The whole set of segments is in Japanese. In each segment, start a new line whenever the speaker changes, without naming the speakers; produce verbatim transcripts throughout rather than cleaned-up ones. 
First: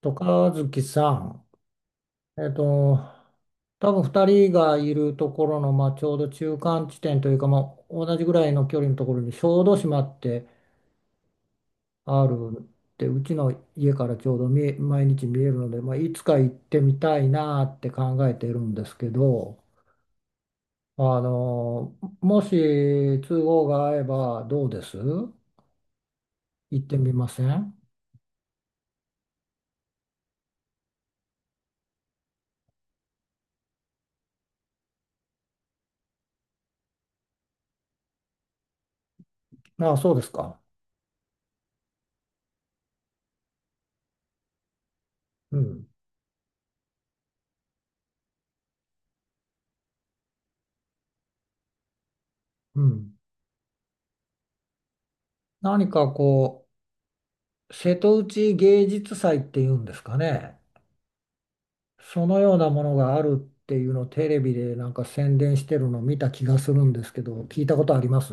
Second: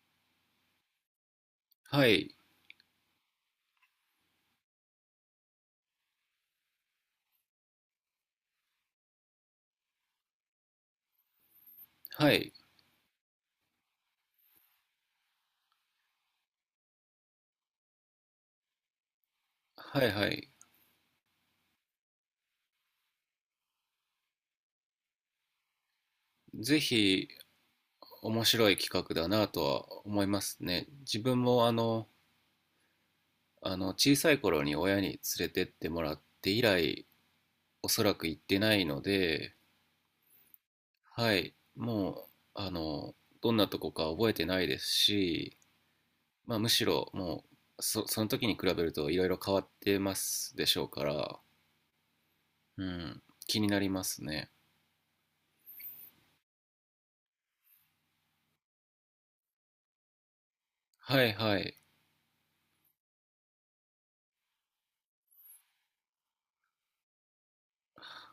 と、和樹さん、
はい、
えっと、多分ふたりがいるところの、まあ、ちょうど中間地点というか、まあ、同じぐらいの距離のところに小豆島ってあ
はい、
るって、うちの家からちょうど見え毎日見えるので、まあ、いつか行ってみたいなって考えているんですけど、
はい、はい。
あのもし都合が合えばどうです、行っ
ぜ
てみま
ひ、
せん？
面白い企画だなとは思いますね。自分もあの、あの、小さい頃に親に連れてってもらって以来、おそらく行ってないので、
ああ、そうですか。
はい、もう、あの、どんなとこか覚えてないです
う
し、
ん。
まあ、むしろもう、そ、その時に比べるといろいろ変わってますでしょうから、
う
う
ん。
ん、気になりますね。
何かこう瀬戸内芸術祭っていうんですかね。
はい、はい。
そのようなものがあるっていうのをテレビでなんか宣伝してるのを見た気がするんですけど、聞いたことあります？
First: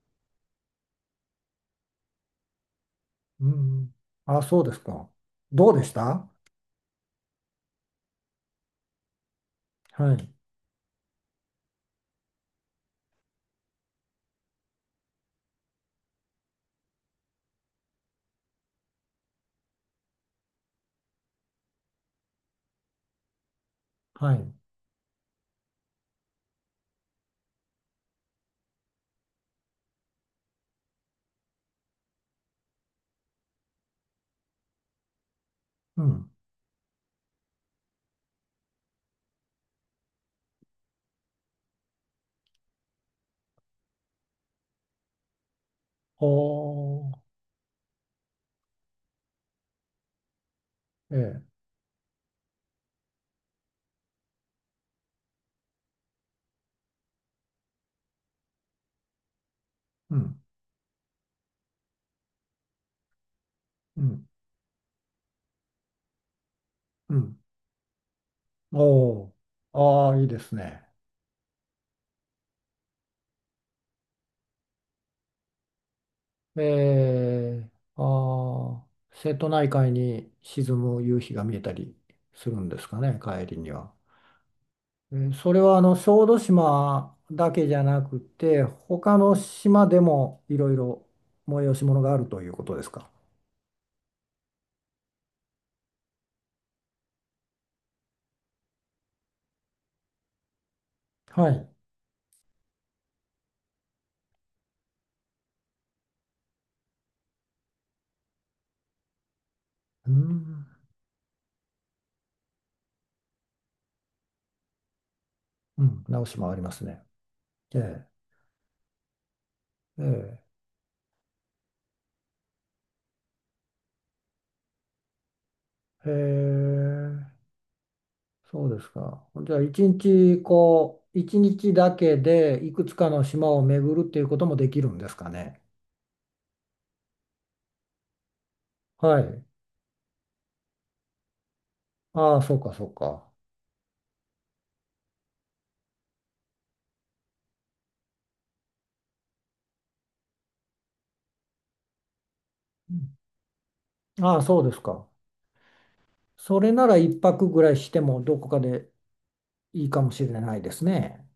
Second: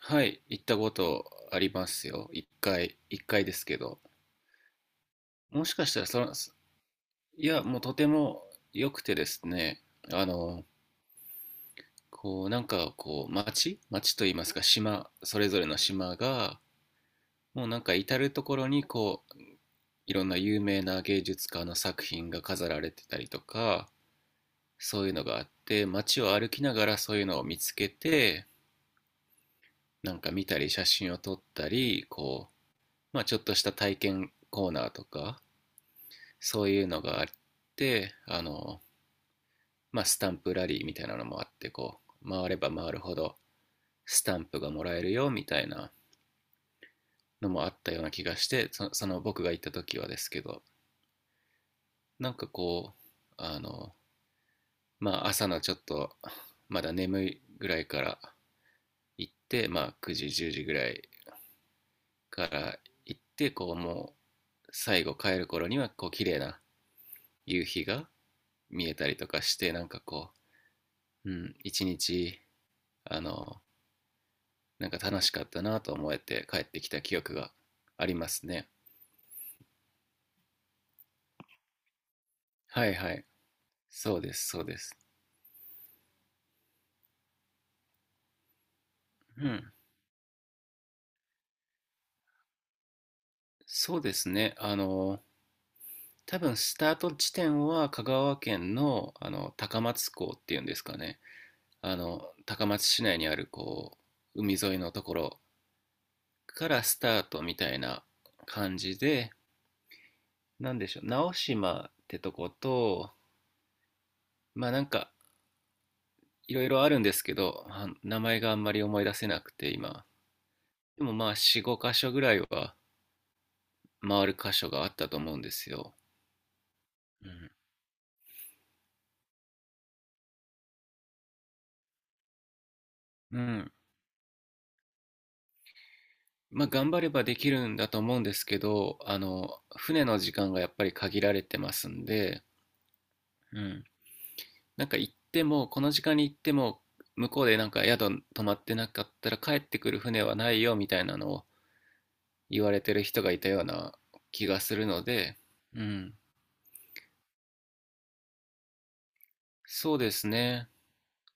はい、行ったことありますよ。一回、一回
う
ですけ
ん。
ど。
あ、そうですか。
も
ど
し
うで
か
し
したらそ
た？
の、いや、もうとても良くてですね、
は
あ
い。
の、こう、なんかこう、町、町といいますか、島、それぞれの島が、もうなんか至る所にこう、いろんな有名な芸術家の作品が飾られてたりとか、
はい。
そういうのがあって、街を歩きながらそういうのを見つけて、なんか見たり、写真を撮ったり、こう、まあちょっとした体験コーナーとか、
うん。
そういうのがあって、あの、まあ、スタンプラリーみたいなのもあって、こう回れば回るほどスタンプがもらえるよみたいな
おー。
のもあったような気がして、そその僕が行った時はですけど、
ええ。
なんかこう、あの、まあ、朝のちょっとまだ眠いぐらいから行って、まあ、9
う
時
ん。
じゅうじぐらいから行って、こう
う
も
ん。
う最後帰る頃にはこう綺麗な
うん。
夕日が見えたり
お
と
ー。
かして、なんか
ああ、いい
こ
ですね。
う、うん、一日あのなんか楽しかったなと思えて帰ってきた記
え
憶が
ー、
ありますね。
ああ、瀬戸内海に沈む夕日が見えたりするんで
は
す
い、
か
は
ね、
い。
帰りには。
そうです、そうです。
えー、それはあの小豆島だけじゃなくて他の
うん。
島でもいろいろ催し物があるということですか。
そうですね。あの、多分スタート地点は香川県の、あの高松港っていうんですかね。
はい。
あの、高松市内にあるこう、海沿いのところからスタートみたいな感じで、
うん、
なんでしょう、直島ってとこと、まあなんか
うん、直島あ
い
り
ろい
ま
ろ
す
ある
ね。
んですけど、
え
あ、
え、
名前があんまり思い出せなくて今。
え
でもまあよん、ご箇所ぐらいは回る箇所があったと思うんですよ。
え、へえ、
うん。
そうですか。じゃあ一日、こう一日だけでいくつかの
う
島を
ん。
巡るっていうこともできるんですかね。
まあ頑張ればできるんだと思うんですけど、あ
はい。
の、船の時間がやっぱり限られてますん
ああ、
で、
そうかそうか。
うん。なんか行っても、この時間に行っても、向こうでなんか宿泊まってなかったら帰ってくる船はないよみたいなのを言われて
う
る
ん、
人がいたような
ああ、
気
そ
が
うで
す
す
るの
か。
で、うん。
それなら一泊ぐらいしてもどこかでいい
そう
か
で
もし
す
れない
ね。
ですね。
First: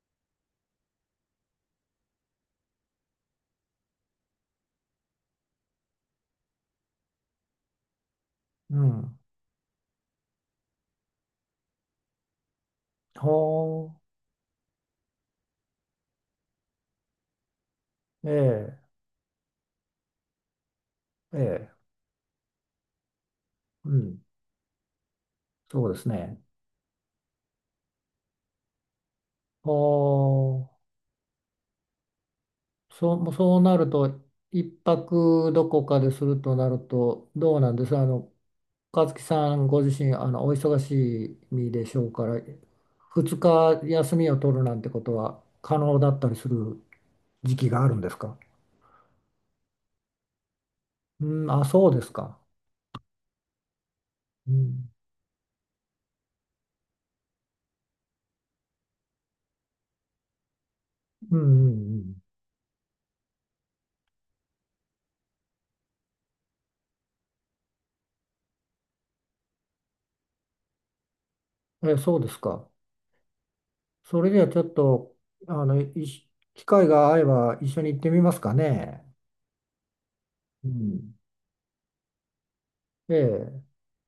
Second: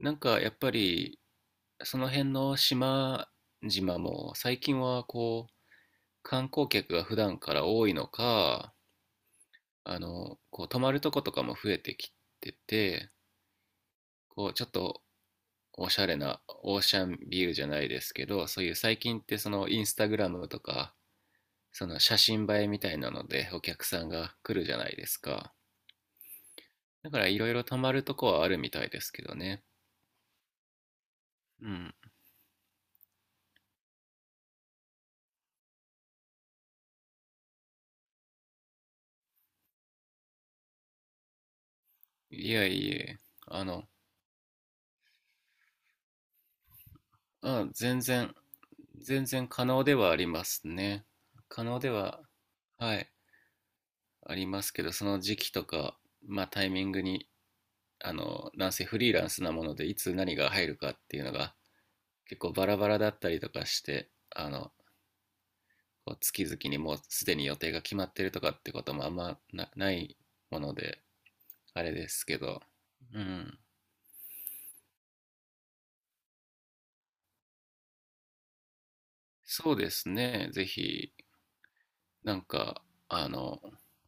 なんかやっぱり、その辺の島々も最近はこ観光客が普段から多いのか、
うん。
あの、こう泊まるとことかも増えてきてて、
ほ
こうちょっとおしゃれなオーシャンビューじゃないですけ
う、
ど、そういう
え
最近ってそのインスタグラムとか、
え、ええ、
その写真映えみたいなのでお客
う
さん
ん。
が来るじゃないですか。
そうですね。
だからいろいろ泊まるとこはあるみたいですけどね。
ほ
うん。
う、そう、そうなると、一泊どこかでするとなると、どうなんです、あの、和樹さんご自身、あの、お忙しい身でしょうから、
いや、いえ、
二
あ
日
の、
休みを取るなんてことは可能だったりする時
あ、
期があるん
全
です
然、
か？
全然可能ではありますね。
うん、あ、
可能
そ
で
うです
は、
か。
はい、あり
う
ますけ
ん、
ど、その時期とか、まあタイミングに、あの、男性フリーランスなもので、いつ何が入るかっていうの
うん、
が
うん、
結構バラバラだったりとかして、あの、こう月々にもうすでに予定が決まってるとかってこともあんま、な、ないもので、あ
うん。
れ
え、
で
そう
す
で
け
す
ど、
か。
うん。
それではちょっと、あの、いし機会が合えば一緒に行ってみますかね。
そうですね。ぜ
う
ひ、
ん。
なんか、あの、
え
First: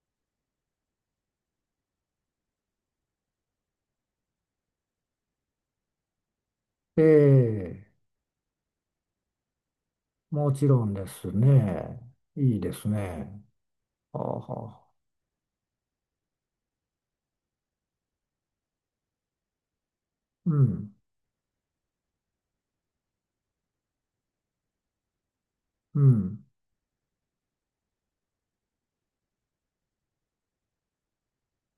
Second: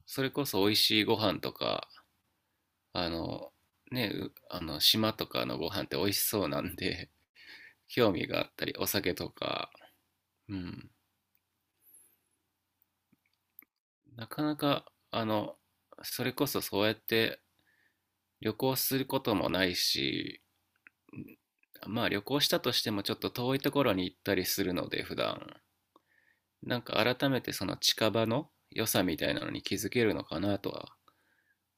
それこそ美味しいご飯とか、あの、ね、あの、島とかのご飯って美味しそうなん
え、え
で、
え、
興味があったり、お酒とか、
も
う
ちろ
ん。
んですね。いいですね。は
な
あ
かな
はあ。
か、あの、それこそそうやって旅行することもないし、
うん、
まあ旅行したとしてもちょっと遠いところに行ったりするので、普段
うん、
なんか改めてその近場の良さみたいなのに気づけるのかなとは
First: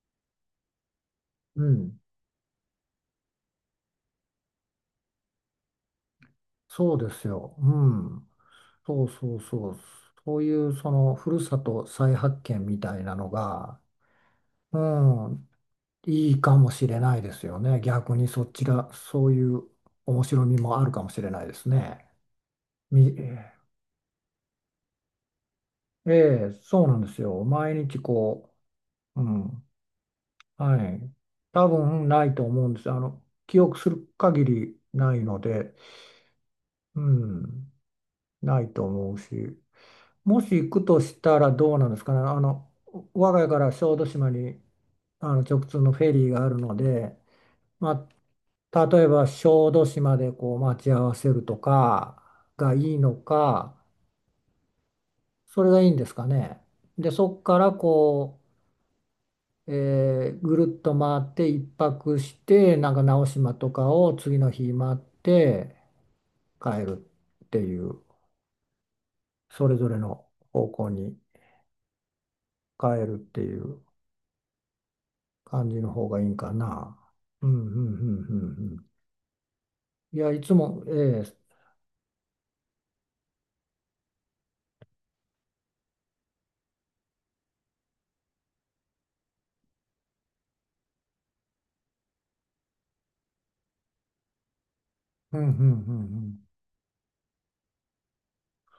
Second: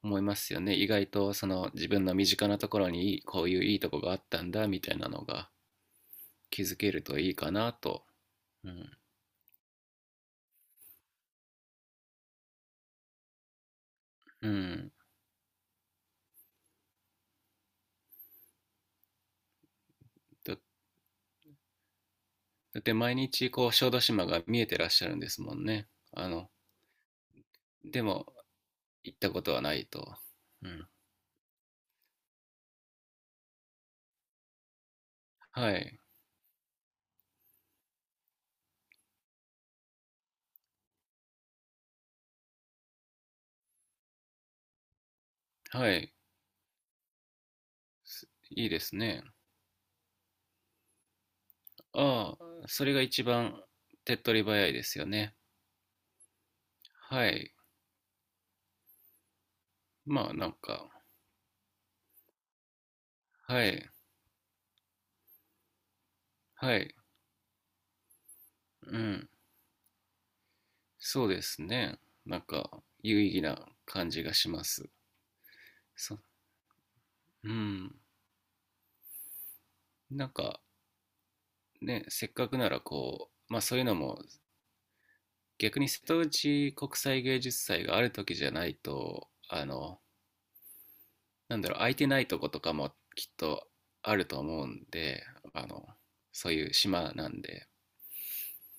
思いますよね。意外とそ
う
の自
ん。
分の身近なところにいいこういういいとこがあったんだみたいなのが気づけ
そう
る
で
と
す
いいか
よ。う
なと。
ん。
うん、
そうそうそう。そういうそのふるさと再発見みたいなのが、
う
う
ん、
ん、いいかもしれないですよね。逆にそっちが、そういう面白
だ
みもあるかもしれないですね。
だって
み
毎日こう小豆島が見えてらっしゃるんですもんね。
え
あ
え、
の
そうなんですよ。毎日
でも
こ
行っ
う、う
たことは
ん、
ないと。う
は
ん。
い。多分ないと思うんです。あの、記憶する限りないの
は
で、
い。
うん、ないと思うし、もし行くとしたらどうなんですかね。あの、我が家から小豆島に、あの直通
は
のフェ
い。
リーがあるので、ま
いいで
あ、
す
例え
ね。
ば小豆島でこう待ち合わせるとか
ああ、
がい
それ
い
が
の
一番
か、
手っ取り早いですよね。
それがいいんですかね。で、
は
そこ
い。
からこう、
ま
え
あ
ー、
なん
ぐるっ
か、
と回って一泊してなんか直島
は
とか
い。
を次の日回って
は
帰
い。
るっていう、
うん。
それぞれの方向に
そうですね。なんか、
帰るっ
有意
て
義
い
な
う
感じがします。
感じの方が
そ
いいんかな。う
う
んうんう
ん。
んうんうん。い
な
や
ん
いつ
か、
も、ええ、
ね、せっかくならこう、まあそういうのも、逆に瀬戸内国際芸術祭がある時じゃないと、あの、なんだろう、空いてないとことかもきっとあると思うんで、
うんうんうん
あ
う
の、
ん、
そういう島なんで、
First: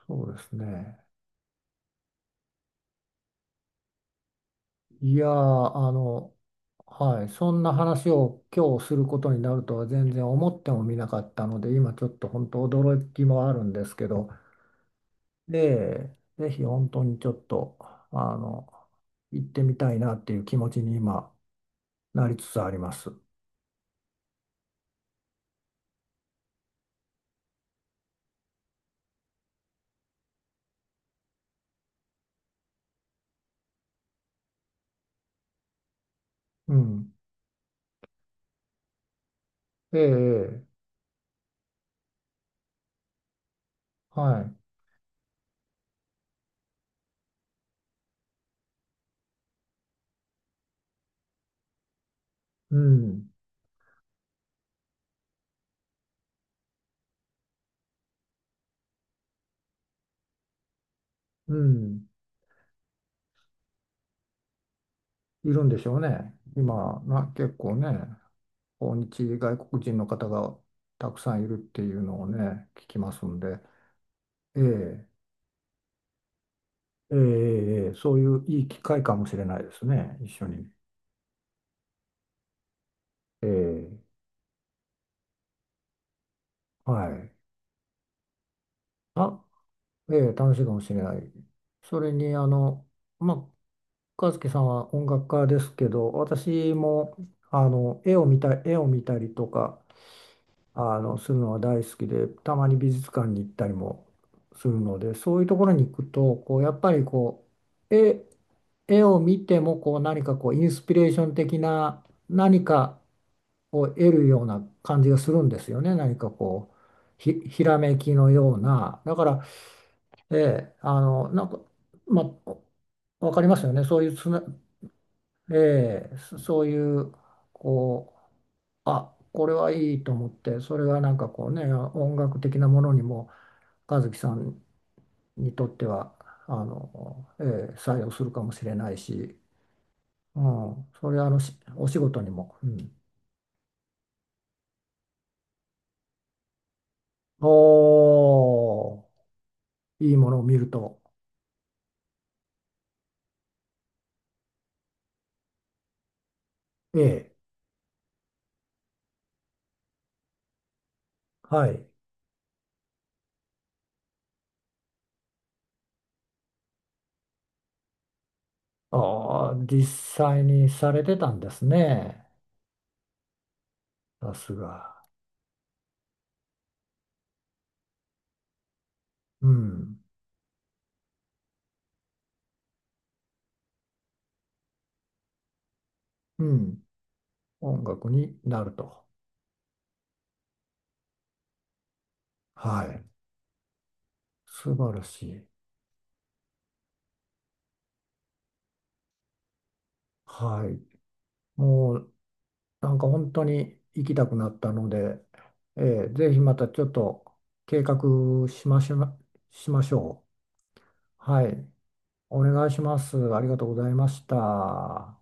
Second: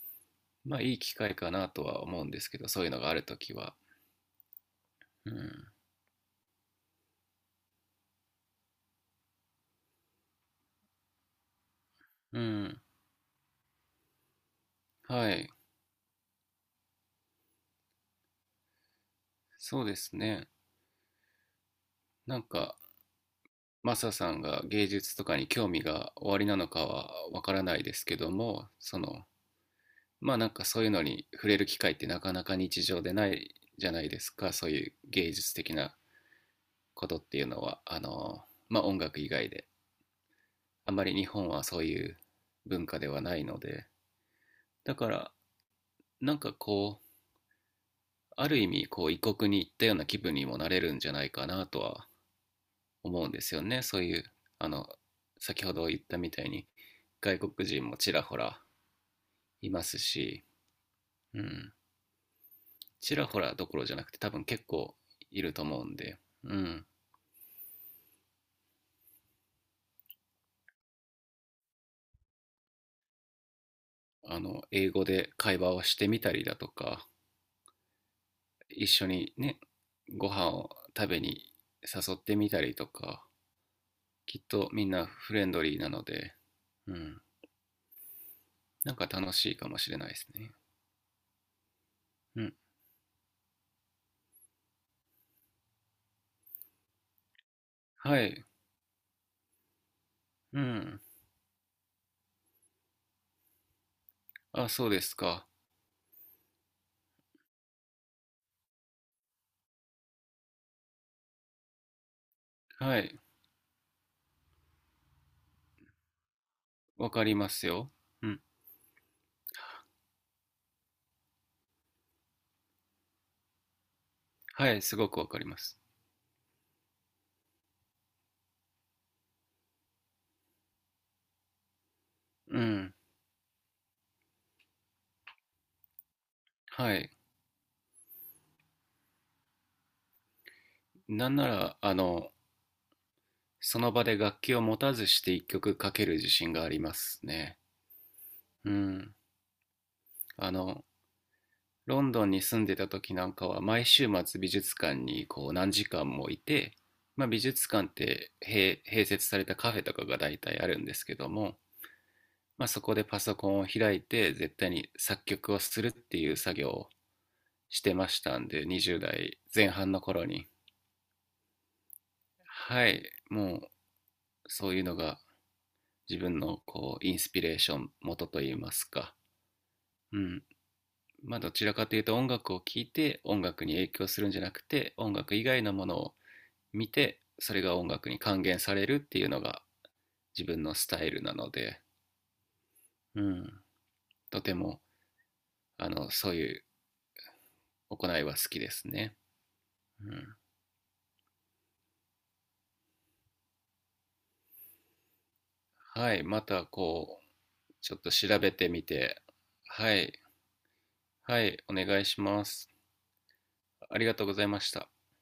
そうです
まあい
ね。
い機会かなとは思うんですけど、そういうのがあるときは。
いやー、
うん。
あのはい、そんな話を今日することになるとは全然思ってもみなかったので、今ちょっと
う
本当
ん。
驚きもあるんですけど。
はい。
で、ぜひ本当にちょっと、あの、行ってみ
そう
た
で
いな
す
っていう
ね。
気持ちに今なり
なん
つつあり
か、
ます。
マサさんが芸術とかに興味がおありなのかはわからないですけども、その、まあなんかそういうのに触れる機会ってなかなか日常でないじゃないですか、そういう芸術的な
う
こ
ん。
とっていうのは、あの、まあ音楽以外で。
ええ、ええ、
あまり日本はそういう文化ではないので、
はい。
だからなんかこう、ある意味こう異国に行ったような気分にもなれるんじゃないかなとは
う
思う
ん、
んですよね。そういう、あの、先ほど言ったみたいに外国人もちらほらいますし、う
う
ん、
ん。
ちらほらどころじゃなくて多分結構い
い
ると
るんで
思う
しょ
ん
う
で、
ね。
うん、
今、な、結構ね、訪日外国人の方がたくさんいるっていうのをね、聞きますんで、
あ
え
の、英語
え、
で会話をしてみたりだとか、
ええ、ええ、そういういい機
一
会
緒
かも
に
しれ
ね、
ないですね、
ご
一緒
飯
に。
を食べに誘ってみたりとか、
ええ、
きっとみんなフレンドリーなので、う
は
ん、
い。
なんか楽
あ、
しいかもしれないで
ええ、
すね。
楽しいかもしれない。それに、
う
あ
ん、
の、まあ、和樹さんは音楽家ですけど、私もあの
は
絵を見
い、
た、絵を見たりとか、
う
あ
ん、
のするのは大好きで、たまに美術館に行ったりもす
あ、
る
そう
の
で
で、
す
そういう
か。
ところに行くと、こうやっぱりこう絵、絵を見てもこう何かこうインスピレーション的な何
は
か
い、
を得るような感じがするんですよね。何かこ
わ
う
か
ひ、
りま
ひ
す
ら
よ。
めき
う
の
ん、
ような。だから、ええ、あの、なんか、まあ、わかりますよね。そういうつな、
はい、すごくわかり
え
ます。
え、そそういう、こう、あ、これはいいと思って、それがなんかこうね、音楽
う
的なもの
ん、
にも、和樹さんにとっては、あ
はい、
の、ええ、採用するかもしれないし、うん、それはあ
なん
の、
な
し
ら、
お
あ
仕事に
の、
も、うん、
その場で楽器を持たずして一曲かける自信がありますね。う
お
ん、
ー、いいものを
あ
見る
の、
と、
ロンドンに住んでた時なんかは毎週末美術館にこう何時間もいて、
え
まあ、
え、
美術館って併併設されたカフェとかが大体あるんですけども、
はい、
まあ、そこでパソコンを開いて絶対に作曲をするっていう作業をしてましたんで、にじゅうだい
ああ、
代前
実
半の頃
際
に。
にされてたんですね、
はい、もう
さす
そういうの
が、
が自分のこうインスピレーション元といいますか、
うん、
うん、まあどちらかというと音楽を聴いて音楽に影響するんじゃなくて、音楽以外のものを
うん、
見てそれが
音
音楽
楽
に
に
還元
なる
されるっ
と。
ていうのが自分のスタイルなので、
はい。
うん、とて
素
も
晴らしい。
あのそういう行いは好きですね。うん、
はい。もうなんか本当に行きたくなったので、え
は
ー、
い、
ぜひ
ま
ま
た
たちょっ
こ
と
う、
計
ちょ
画
っと調べ
し
て
ま
み
しょう、
て、
しまし
はい、
ょう。
は
は
い、
い。
お願いし
お
ま
願
す。
いします。ありがとうござい
あり
ま
が
し
とうございました。
た。